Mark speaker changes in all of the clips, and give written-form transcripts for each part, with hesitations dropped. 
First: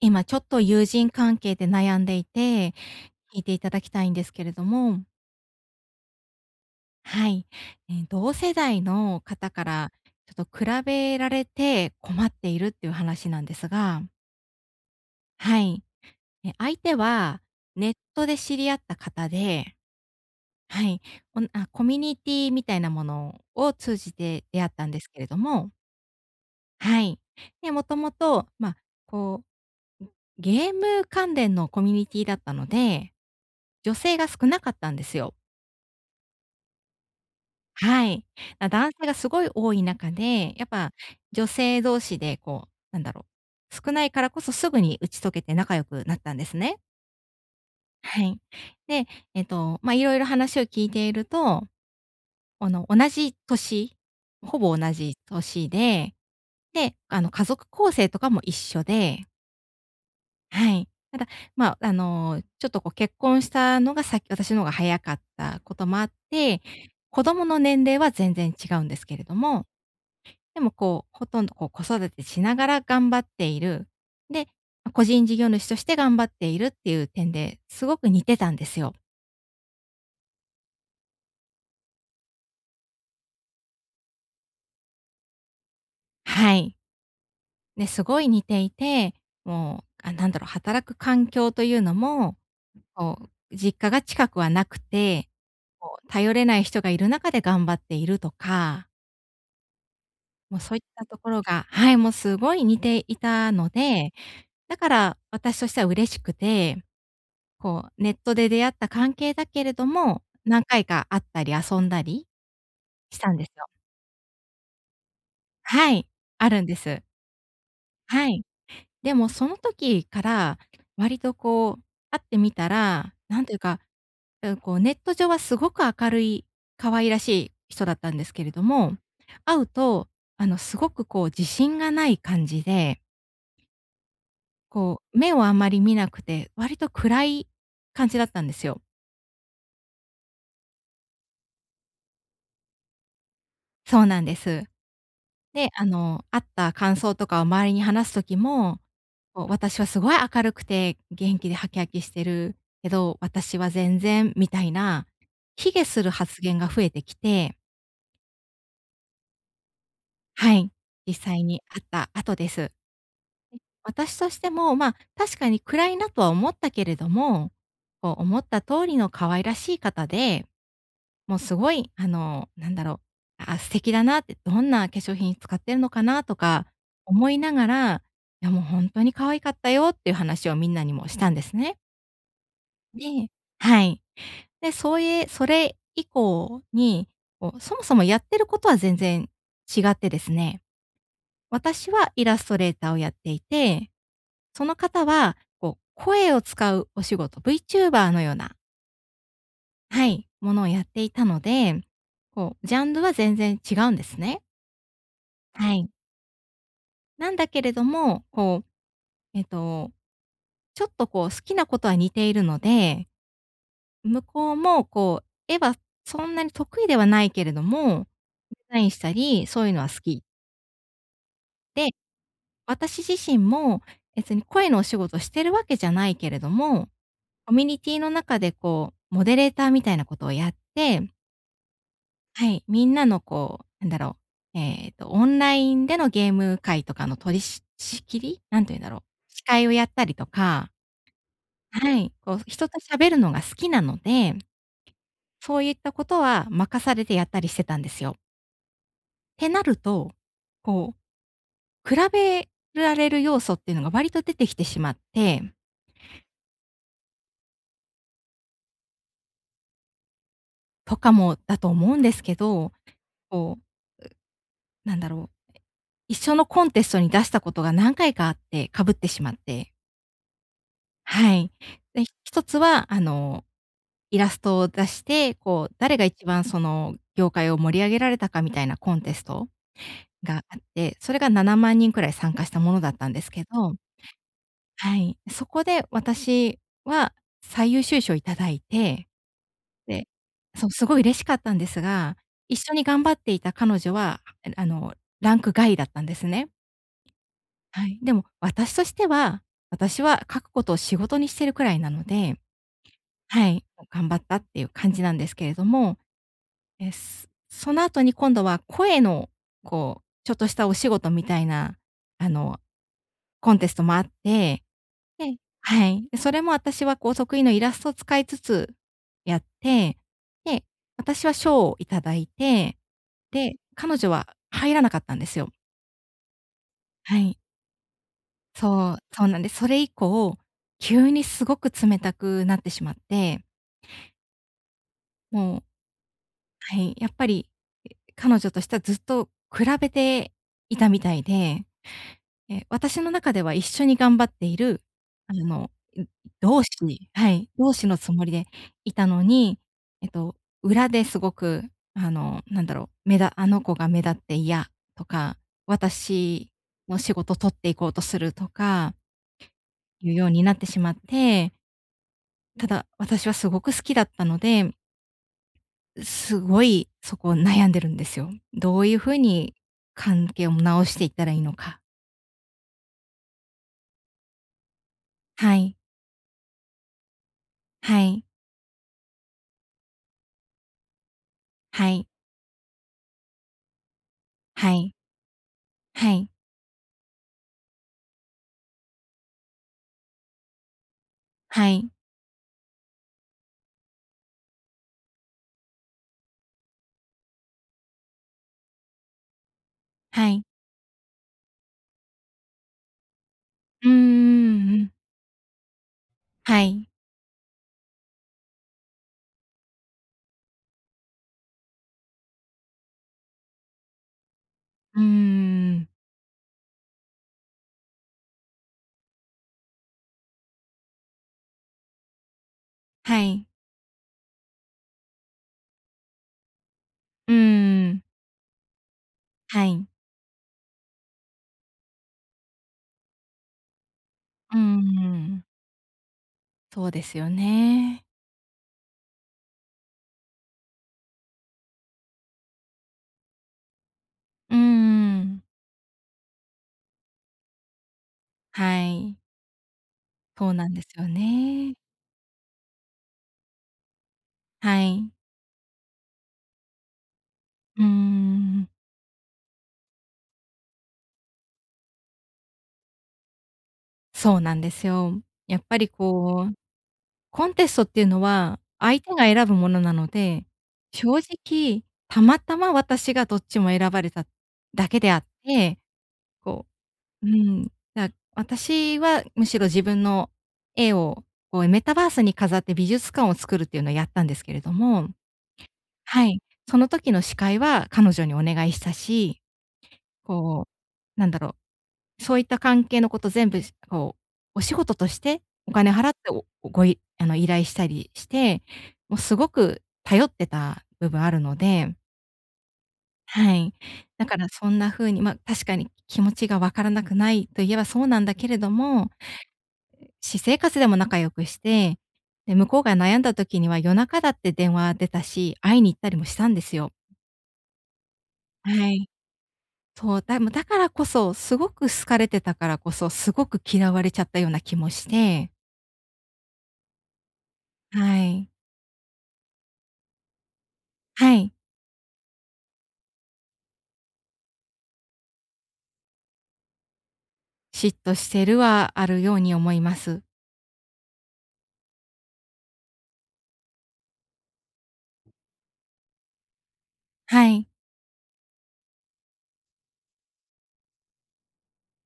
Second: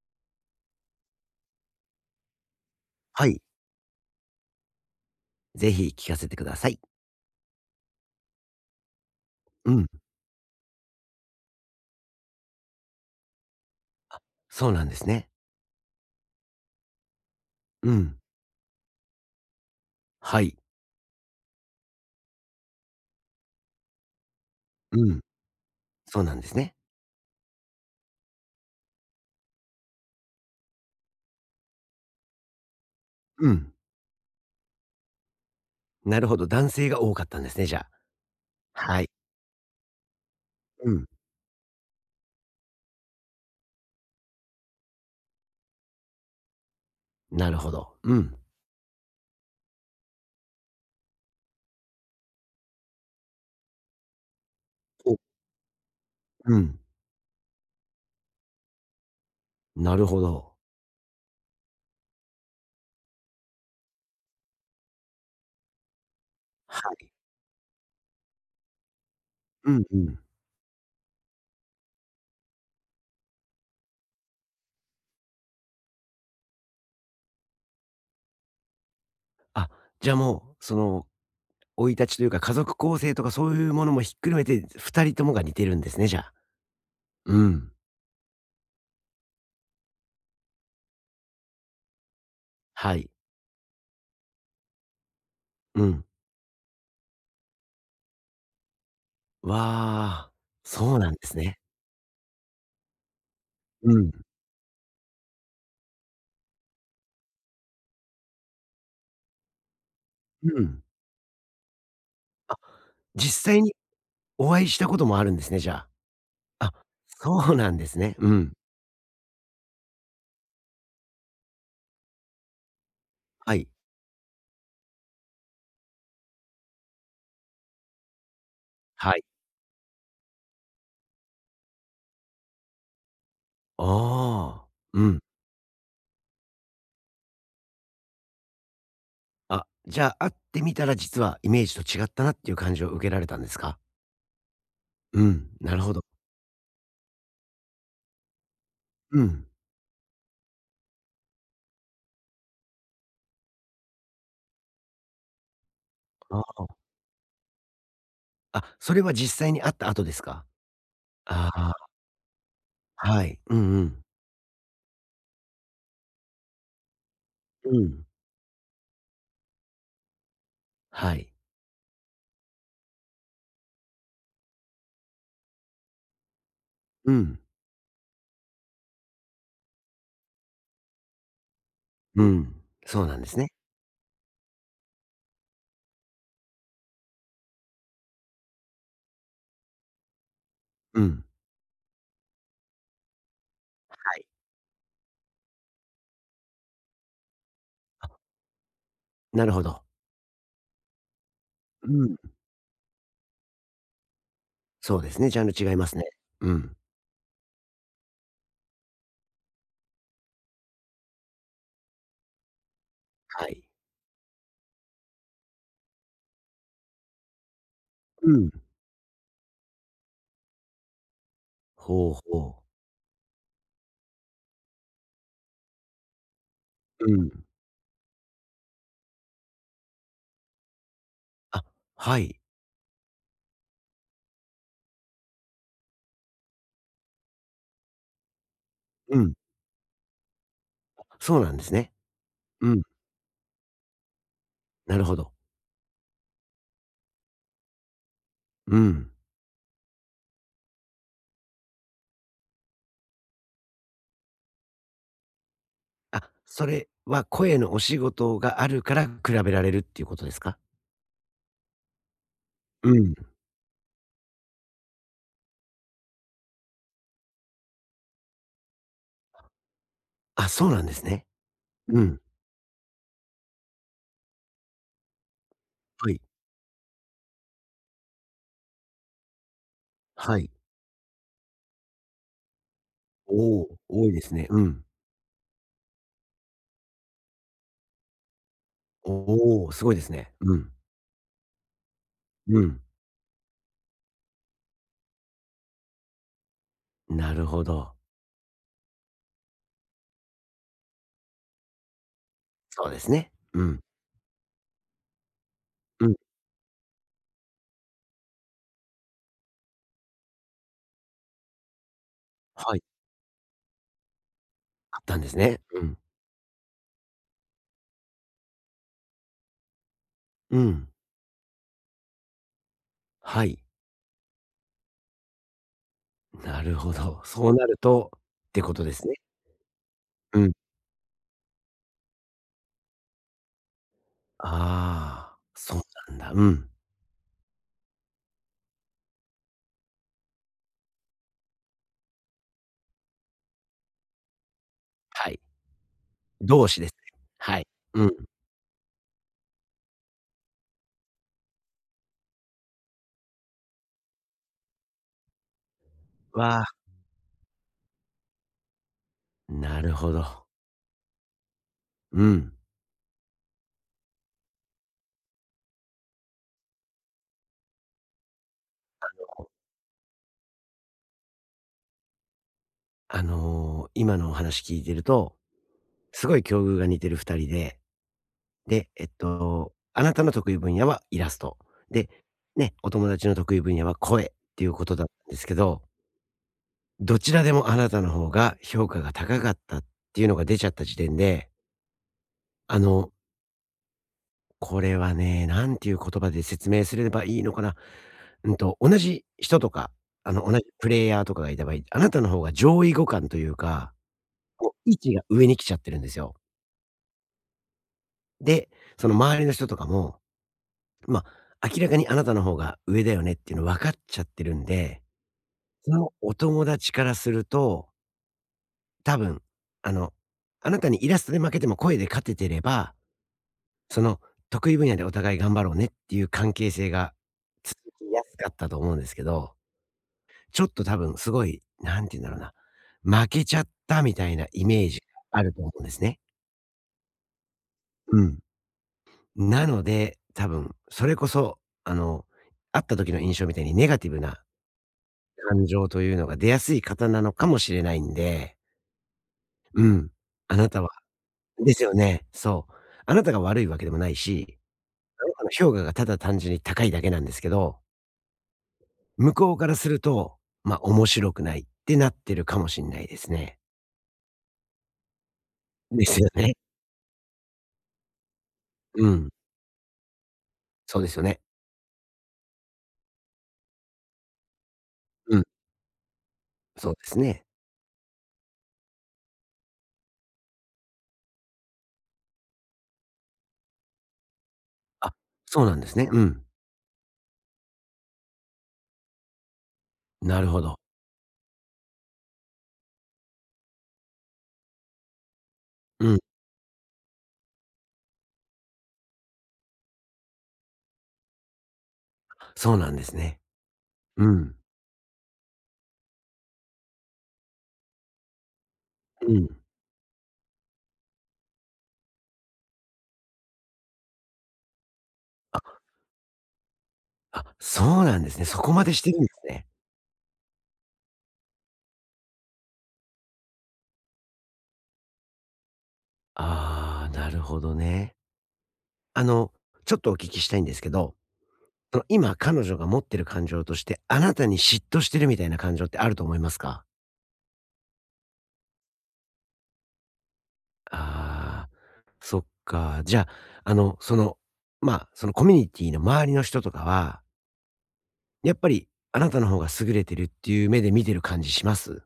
Speaker 1: 今ちょっと友人関係で悩んでいて、
Speaker 2: は
Speaker 1: 聞
Speaker 2: い。
Speaker 1: いていただきたいんですけれども、
Speaker 2: ぜひ聞かせてください。
Speaker 1: はい。同世代の方か
Speaker 2: うん。
Speaker 1: らちょっと比べられて困っているっていう話なんですが、
Speaker 2: そうなんですね。
Speaker 1: はい。相手は
Speaker 2: う
Speaker 1: ネッ
Speaker 2: ん。
Speaker 1: トで知り合った方で、
Speaker 2: はい。
Speaker 1: はい。おんあ、コミュニティみたいなものを通じて出会ったんです
Speaker 2: うん。
Speaker 1: けれども、
Speaker 2: そうなんですね。
Speaker 1: はい。で、もともと、こう、ゲーム関連のコミュニティだったので、
Speaker 2: うん。
Speaker 1: 女性が少なかったんですよ。
Speaker 2: なるほど、男性が多かったんですね、じゃあ。
Speaker 1: はい。男
Speaker 2: は
Speaker 1: 性
Speaker 2: い。
Speaker 1: がすごい多い中で、やっ
Speaker 2: う
Speaker 1: ぱ
Speaker 2: ん。
Speaker 1: 女性同士で少ないからこそすぐに打ち解けて仲良くなったんですね。
Speaker 2: なるほど。う
Speaker 1: は
Speaker 2: ん。
Speaker 1: い。で、いろいろ話を聞いていると、同じ年、ほぼ同
Speaker 2: お
Speaker 1: じ年で、
Speaker 2: うん。
Speaker 1: で、家族構成とかも一緒で、
Speaker 2: なるほど。
Speaker 1: はい。ただ、ちょっと結婚したのが先私の方が早かったこともあって、
Speaker 2: はい。
Speaker 1: 子供の年齢は全然違うんですけれども、
Speaker 2: うんうん。
Speaker 1: でもほとんど子育てしながら頑張っている。で、個人事業主として頑張っているっていう点ですごく似てたんですよ。
Speaker 2: あ、じゃあもう、生い立ちというか、家族構成とかそういうものもひっくるめて、2人ともが似てるんですね、じゃあ。
Speaker 1: はい。
Speaker 2: うん。
Speaker 1: ね、すごい似ていて、もう、働く環境というのも、
Speaker 2: はい。
Speaker 1: こ実家が近くはなくて、
Speaker 2: うん。
Speaker 1: 頼れない人がいる中で頑張っているとか、
Speaker 2: わあ、
Speaker 1: もうそういっ
Speaker 2: そう
Speaker 1: た
Speaker 2: なんで
Speaker 1: とこ
Speaker 2: す
Speaker 1: ろ
Speaker 2: ね。
Speaker 1: が、はい、もうすごい似ていたの
Speaker 2: うん。
Speaker 1: で、だから私としては嬉しくて、ネットで出会った関係だけれども、
Speaker 2: う
Speaker 1: 何
Speaker 2: ん。
Speaker 1: 回か会ったり遊んだりしたんで
Speaker 2: 実
Speaker 1: す
Speaker 2: 際
Speaker 1: よ。
Speaker 2: にお会いしたこともあるんですね、じゃ
Speaker 1: はい、ある
Speaker 2: あ。
Speaker 1: ん
Speaker 2: あ、
Speaker 1: です。
Speaker 2: そうなんですね。
Speaker 1: は
Speaker 2: う
Speaker 1: い。
Speaker 2: ん。
Speaker 1: でもその時から、割と会ってみたら、なんと
Speaker 2: は
Speaker 1: いう
Speaker 2: い。
Speaker 1: か、うん、ネット上はすごく明るい、可愛らしい人だったんですけれども、
Speaker 2: はい。
Speaker 1: 会うと、すごく自信がない感じで、
Speaker 2: ああ、うん。
Speaker 1: 目をあまり見なくて、割と暗い感じだったんですよ。
Speaker 2: あ、じゃあ、会ってみたら実はイメージと違ったなっていう感じを受けられたんですか？
Speaker 1: そうなんです。
Speaker 2: うん、
Speaker 1: で、
Speaker 2: なるほど。
Speaker 1: 会った感想とかを周りに話す時も、
Speaker 2: うん。
Speaker 1: 私はすごい明るくて元気でハキハキしてるけど、私は全然みたいな、卑下する発
Speaker 2: あ
Speaker 1: 言
Speaker 2: あ。
Speaker 1: が増えてきて、
Speaker 2: あ、それは実際に会った後ですか？
Speaker 1: はい、実際
Speaker 2: あ
Speaker 1: に
Speaker 2: あ、
Speaker 1: 会った後です。
Speaker 2: はい。うんうん。
Speaker 1: 私としても、確かに暗いなとは思ったけれども、
Speaker 2: うん。
Speaker 1: 思った通りの可愛らしい方で、
Speaker 2: はい。
Speaker 1: もうすごい、素敵だなって、どんな化粧品使ってるのかなとか
Speaker 2: う
Speaker 1: 思
Speaker 2: ん。
Speaker 1: いながら、いやもうほんとに可愛かったよっていう話をみんなにもしたんですね。
Speaker 2: うん。そうなんで
Speaker 1: で、
Speaker 2: すね。
Speaker 1: はい。で、そういうそれ以降に、そもそもやってることは全然違ってですね、
Speaker 2: うん。
Speaker 1: 私はイラストレーターをやっていて、
Speaker 2: はい。
Speaker 1: その方は、声を使うお仕事、VTuber のような、
Speaker 2: なるほど。
Speaker 1: はい、ものをやっていたので、
Speaker 2: うん。
Speaker 1: ジャンルは全然違うんですね。
Speaker 2: そうですね、ジャンル違
Speaker 1: は
Speaker 2: いま
Speaker 1: い。
Speaker 2: すね。うん。
Speaker 1: なんだけれども、えっと、ちょっと好きなことは似ているので、
Speaker 2: はい。
Speaker 1: 向こうも絵はそんなに得意ではないけれども、
Speaker 2: うん。
Speaker 1: デザインしたり、そういうのは好き。で、
Speaker 2: ほうほう。
Speaker 1: 私自身も別に声のお仕事してるわけじゃないけれども、
Speaker 2: うん。
Speaker 1: コミュニティの中でモデレーターみたいなことをやって、
Speaker 2: あ、はい。
Speaker 1: はい、みんなのオンラインでのゲーム会とかの取り仕切りなんて言うんだろう。
Speaker 2: うん。
Speaker 1: 司会をやったりとか、
Speaker 2: そうなんですね。
Speaker 1: はい。
Speaker 2: う
Speaker 1: 人と
Speaker 2: ん。
Speaker 1: 喋るのが好きなので、
Speaker 2: なるほど。
Speaker 1: そういったことは任されてやったりしてたんですよ。
Speaker 2: うん。
Speaker 1: ってなると、こう、比べられる要素っていうのが割と出てきてしまって、
Speaker 2: あ、それは声のお仕事があるから比べられるっていうことですか？
Speaker 1: とかもだと思うんですけど、
Speaker 2: うん。
Speaker 1: こう、なんだろう、一緒のコンテストに出したことが何回かあって、かぶってしまって。
Speaker 2: あ、そうなんですね。
Speaker 1: はい。
Speaker 2: う
Speaker 1: で、
Speaker 2: ん。
Speaker 1: 一つは、イラストを出して、誰が
Speaker 2: はい。
Speaker 1: 一番その業界を盛り上げられたかみたいなコンテスト
Speaker 2: は
Speaker 1: が
Speaker 2: い。
Speaker 1: あって、それが7万人くらい参加したものだったんですけ
Speaker 2: お
Speaker 1: ど、
Speaker 2: お、多いですね。うん。
Speaker 1: はい。そこで私は最優秀賞いただいて、
Speaker 2: おお、すごいで
Speaker 1: で、
Speaker 2: すね。う
Speaker 1: そ
Speaker 2: ん。
Speaker 1: う、すごい嬉しかったんですが、一
Speaker 2: う
Speaker 1: 緒
Speaker 2: ん。
Speaker 1: に頑張っていた彼女は、あの、ランク外だったんですね。
Speaker 2: なるほ
Speaker 1: は
Speaker 2: ど。
Speaker 1: い。でも私としては、私は書くことを仕事にしてるくらいなので、
Speaker 2: そうですね。
Speaker 1: は
Speaker 2: う
Speaker 1: い、
Speaker 2: ん。
Speaker 1: 頑張ったっていう感じなんですけれども、
Speaker 2: うん。
Speaker 1: その後に今度は声の、ちょっとしたお仕事みたいな、あの、
Speaker 2: はい。
Speaker 1: コンテストもあって、
Speaker 2: あったんで
Speaker 1: で、
Speaker 2: すね。う
Speaker 1: は
Speaker 2: ん。
Speaker 1: い。で、それも私は得意のイラストを使いつつやって、
Speaker 2: う
Speaker 1: で、
Speaker 2: ん。
Speaker 1: 私は賞をいただいて、
Speaker 2: は
Speaker 1: で、
Speaker 2: い。
Speaker 1: 彼女は入らなかったんですよ。
Speaker 2: なるほ
Speaker 1: は
Speaker 2: ど。
Speaker 1: い。
Speaker 2: そうなるとってことで
Speaker 1: そう、
Speaker 2: すね。
Speaker 1: そうなんです。それ以
Speaker 2: う
Speaker 1: 降、
Speaker 2: ん。
Speaker 1: 急にすごく冷たくなってしまって、
Speaker 2: ああ、
Speaker 1: もう、
Speaker 2: そうなんだ。うん。
Speaker 1: はい、やっぱり、彼女としてはずっと比べていたみたいで、私の中では一緒に頑張っている、
Speaker 2: は
Speaker 1: あ
Speaker 2: い。
Speaker 1: の、ん、同
Speaker 2: 同
Speaker 1: 志
Speaker 2: 士ですね。
Speaker 1: にはい、
Speaker 2: はい。
Speaker 1: 同志の
Speaker 2: うん。
Speaker 1: つもりでいたのに、えっと、裏ですごく、あの子が目立って嫌とか、私
Speaker 2: わあ、
Speaker 1: の仕事取っていこうとするとか
Speaker 2: なるほ
Speaker 1: いうよう
Speaker 2: ど。
Speaker 1: になってしまって、
Speaker 2: うん。
Speaker 1: ただ、私はすごく好きだったので、すごいそこ悩んでるんですよ。どういう風に関係を直していったらいいのか。
Speaker 2: 今のお話聞いてると、
Speaker 1: はい、
Speaker 2: すごい境遇が似てる二人で、
Speaker 1: はい、
Speaker 2: で、あなたの得意分野はイラスト。
Speaker 1: はい、
Speaker 2: で、ね、お友達の得意分野は声ってい
Speaker 1: は
Speaker 2: うこ
Speaker 1: い、
Speaker 2: とだったんですけど、
Speaker 1: はい、
Speaker 2: どちらでもあなたの方が評価が高かったっていうのが出ちゃった時点で、
Speaker 1: はい、
Speaker 2: あの、これはね、なんていう言葉で説明すればいいのかな。うんと、同じ人とか、
Speaker 1: はい。
Speaker 2: 同じプレイヤーとかがいた場合、あなたの方が上位互換という
Speaker 1: うー
Speaker 2: か、こ
Speaker 1: ん、
Speaker 2: う
Speaker 1: ん。
Speaker 2: 位置が上に来ちゃってるんですよ。
Speaker 1: はい。
Speaker 2: で、その周りの人とかも、まあ、明らかにあなたの方が上だよねっていうの分かっちゃってるん
Speaker 1: う
Speaker 2: で、
Speaker 1: ーん。
Speaker 2: そのお友達からすると、多分、あの、あなたにイラストで負けても声で勝ててれば、
Speaker 1: はい。
Speaker 2: その得意分野でお互い頑張ろうねっていう関係性が
Speaker 1: うー
Speaker 2: 続
Speaker 1: ん。
Speaker 2: きやすかったと思うんですけど、
Speaker 1: はい。
Speaker 2: ちょっと多分すごい、なんて言うんだろうな、負けちゃったみたいな
Speaker 1: うー
Speaker 2: イメージがあ
Speaker 1: ん。
Speaker 2: ると思うんですね。
Speaker 1: そうですよね。
Speaker 2: うん。なので、多分それこそ、あの、会った時の印象みたいにネガティブな
Speaker 1: うーん。
Speaker 2: 感情というのが出やすい方なのかもしれないんで、
Speaker 1: はい。
Speaker 2: うん。
Speaker 1: そう
Speaker 2: あな
Speaker 1: なん
Speaker 2: た
Speaker 1: です
Speaker 2: は
Speaker 1: よ
Speaker 2: で
Speaker 1: ね。
Speaker 2: すよね、そう。あなたが悪いわけでもないし、
Speaker 1: はい。
Speaker 2: あなたの評価がただ単純に高いだけなんですけど、
Speaker 1: うーん。
Speaker 2: 向こうからすると、ま、あ面白くないってなってるかもしれないですね。
Speaker 1: そうなんですよ。やっぱり
Speaker 2: ですよね。
Speaker 1: コンテストっていうのは、相
Speaker 2: う
Speaker 1: 手が
Speaker 2: ん。
Speaker 1: 選ぶものなので、
Speaker 2: そうです
Speaker 1: 正
Speaker 2: よね。
Speaker 1: 直、たまたま私がどっちも選ばれただけであっ
Speaker 2: うん、
Speaker 1: て、こ
Speaker 2: そうです
Speaker 1: うう
Speaker 2: ね。
Speaker 1: ん、だ私はむしろ自分の絵をメタバースに飾って美術館を作るっていうのをやったんですけれども、
Speaker 2: あ、そうなんですね。う
Speaker 1: はい、
Speaker 2: ん。
Speaker 1: その時の司会は彼女にお願いしたし、
Speaker 2: なるほ
Speaker 1: こ
Speaker 2: ど。
Speaker 1: う、なんだろうそういった関係のこと全部、こお仕事としてお金
Speaker 2: う
Speaker 1: 払っ
Speaker 2: ん、
Speaker 1: ておごい依頼したりして、もうすごく頼ってた部分あるので、
Speaker 2: そうなんですね。
Speaker 1: はい。だ
Speaker 2: う
Speaker 1: から
Speaker 2: ん、
Speaker 1: そんな風に、確かに気持ちがわからなくないと言えばそうなんだけれども、
Speaker 2: うん。
Speaker 1: 私生活でも仲良くして、で、向こうが悩んだ時には夜中だって電話出たし、会いに行ったりもしたんですよ。
Speaker 2: あ、そうなんですね。そこま
Speaker 1: は
Speaker 2: でし
Speaker 1: い。
Speaker 2: てるんですね。
Speaker 1: そう、もうだからこそ、すごく好かれてたからこそ、すごく嫌われちゃったような気もして、
Speaker 2: ああ、なるほど
Speaker 1: は
Speaker 2: ね。
Speaker 1: い。
Speaker 2: あの、ちょっとお聞きしたいんですけど、
Speaker 1: はい。
Speaker 2: その今彼女が持ってる感情として、あなたに嫉妬してるみたいな感情ってあると思いますか？
Speaker 1: 嫉妬してるはあるように思います。
Speaker 2: ああ、そっか。じゃあ、まあ、そのコミュニティの周りの人とかは、
Speaker 1: はい。
Speaker 2: やっぱりあなたの方が優れてるっていう目で見てる感じします？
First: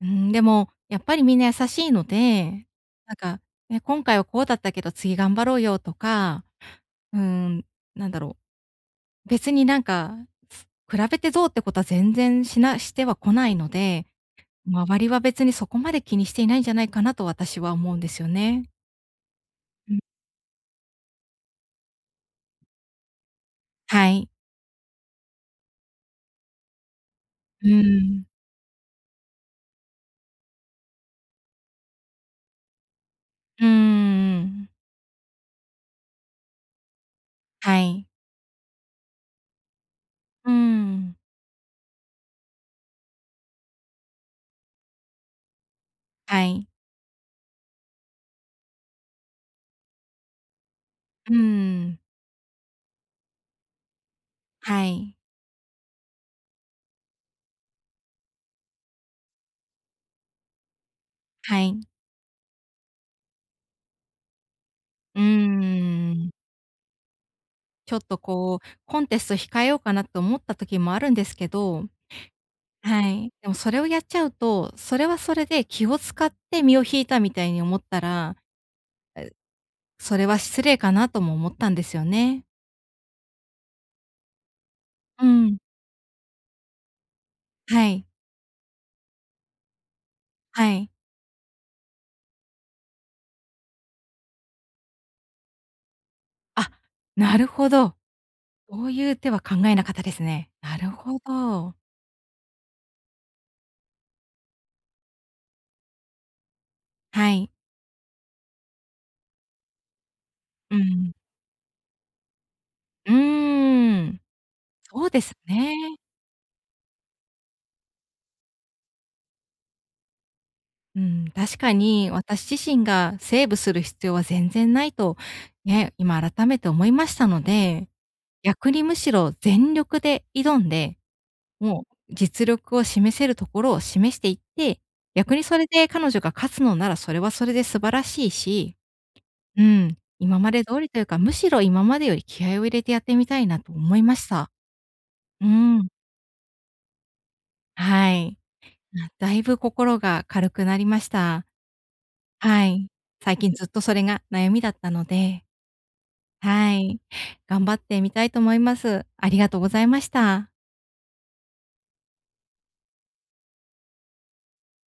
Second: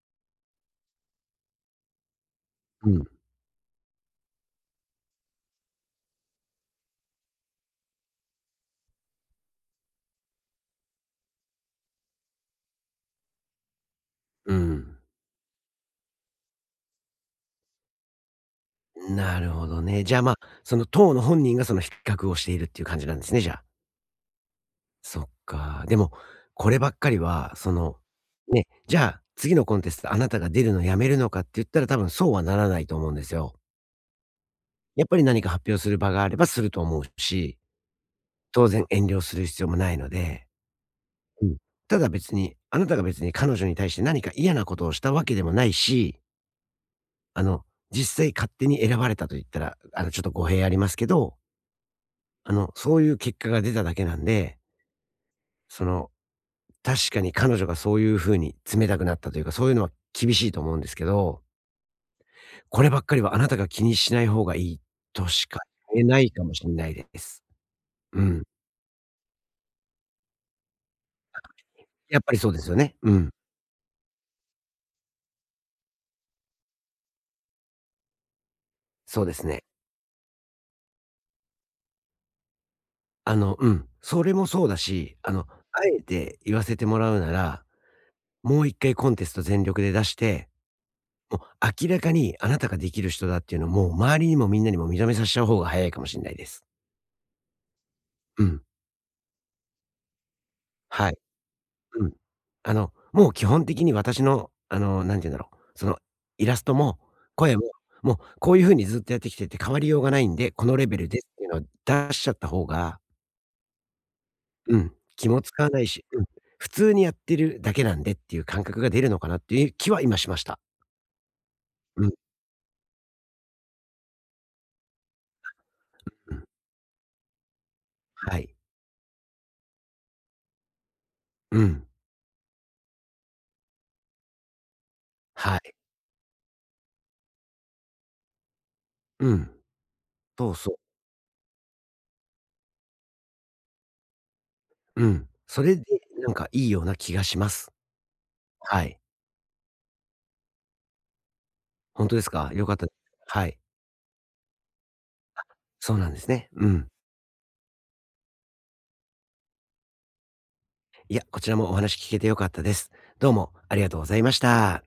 Speaker 1: うん、でも、やっぱりみんな優しいので、
Speaker 2: うん。
Speaker 1: なんか、ね、今回はこうだったけど次頑張ろうよとか、うーん、なんだろ別になんか、比べてどうってことは全然してはこないので、
Speaker 2: うん。
Speaker 1: 周りは別にそこまで気にしていないんじゃないかなと私は思うんですよね。
Speaker 2: なるほど
Speaker 1: うん、
Speaker 2: ね。じゃあ、まあ、その当の本人がその比較をしているっていう感じなんですね、じゃあ。
Speaker 1: はい。
Speaker 2: そっか。でも、こればっかりは、
Speaker 1: うん。
Speaker 2: ね、じゃあ、次のコンテストあなたが出るのやめるのかって言ったら多分そうはならないと思うんですよ。
Speaker 1: うーん。
Speaker 2: やっぱり何か発表する場があればすると思うし、
Speaker 1: はい。
Speaker 2: 当然遠慮する必要もないので、
Speaker 1: うーん。
Speaker 2: うん。ただ別に、あなたが別に彼女に対して何か嫌なことをしたわけでもないし、
Speaker 1: はい。
Speaker 2: あの、実際勝手に選ばれたと言ったら、ちょっと語弊ありますけ
Speaker 1: うー
Speaker 2: ど、
Speaker 1: ん。
Speaker 2: そういう結果が出ただけなんで、
Speaker 1: はい。
Speaker 2: その、確かに彼女がそういう風に冷たくなったというか、そういうのは厳しいと思うんですけど、
Speaker 1: はい。
Speaker 2: こればっかりはあなたが気にしない方がいい
Speaker 1: う
Speaker 2: としか言え
Speaker 1: ー
Speaker 2: ない
Speaker 1: ん。
Speaker 2: かもしれないです。
Speaker 1: ちょっと
Speaker 2: うん。
Speaker 1: コンテスト控えようかなと思った時もあるんですけど、
Speaker 2: やっぱりそうですよね。
Speaker 1: は
Speaker 2: うん。
Speaker 1: い。でもそれをやっちゃうと、それはそれで気を使って身を引いたみたいに思ったら、
Speaker 2: そうですね。
Speaker 1: それは失礼かなとも思ったんですよね。
Speaker 2: うん。それもそうだし、
Speaker 1: うん。
Speaker 2: あえて言わせてもらうなら、
Speaker 1: はい。
Speaker 2: もう一回コンテスト全力で出して、
Speaker 1: はい。
Speaker 2: もう明らかにあなたができる人だっていうのをもう周りにもみんなにも認めさせちゃう方が早いかもしれないです。
Speaker 1: あ、なるほど。
Speaker 2: うん。
Speaker 1: そういう手は考えなかったですね。なる
Speaker 2: はい。
Speaker 1: ほど。
Speaker 2: うん。もう基本的に私の、なんて言うんだろう、イラストも
Speaker 1: はい。
Speaker 2: 声も、もうこういう風にずっとやってきてて変わりようがないんで、こ
Speaker 1: う
Speaker 2: のレベル
Speaker 1: ん。
Speaker 2: ですっていうのを出しちゃった方が、
Speaker 1: うーん。
Speaker 2: うん、
Speaker 1: そうで
Speaker 2: 気
Speaker 1: す
Speaker 2: も使わ
Speaker 1: ね。
Speaker 2: ないし、うん、普通にやってるだけなんでっていう感覚が出るのかなっていう気は今しました。
Speaker 1: うん、確か
Speaker 2: うん、
Speaker 1: に私自身がセーブする必要は全然ないと、ね、今
Speaker 2: うん。
Speaker 1: 改めて思いましたので、
Speaker 2: はい。
Speaker 1: 逆にむしろ全力で挑んで、
Speaker 2: う
Speaker 1: も
Speaker 2: ん。
Speaker 1: う実力を示せるところを示していって、逆に
Speaker 2: は
Speaker 1: それ
Speaker 2: い。
Speaker 1: で彼女が勝つのならそれはそれで素晴らしいし、
Speaker 2: うん。
Speaker 1: うん、今ま
Speaker 2: そう
Speaker 1: で
Speaker 2: そう。
Speaker 1: 通りというか、むしろ今までより気合を入れてやってみたいなと思いました。
Speaker 2: うん。
Speaker 1: う
Speaker 2: それで
Speaker 1: ん、
Speaker 2: なんかいいような気がします。
Speaker 1: はい。
Speaker 2: はい。
Speaker 1: だいぶ心が軽くなりました。
Speaker 2: 本当ですか？
Speaker 1: は
Speaker 2: 良かった
Speaker 1: い。
Speaker 2: です
Speaker 1: 最
Speaker 2: は
Speaker 1: 近
Speaker 2: い。
Speaker 1: ずっとそれが悩みだったので、
Speaker 2: そうなんですね。う
Speaker 1: は
Speaker 2: ん。
Speaker 1: い。頑張ってみたいと思います。ありがとうございました。
Speaker 2: いや、こちらもお話聞けて良かったです。どうもありがとうございました。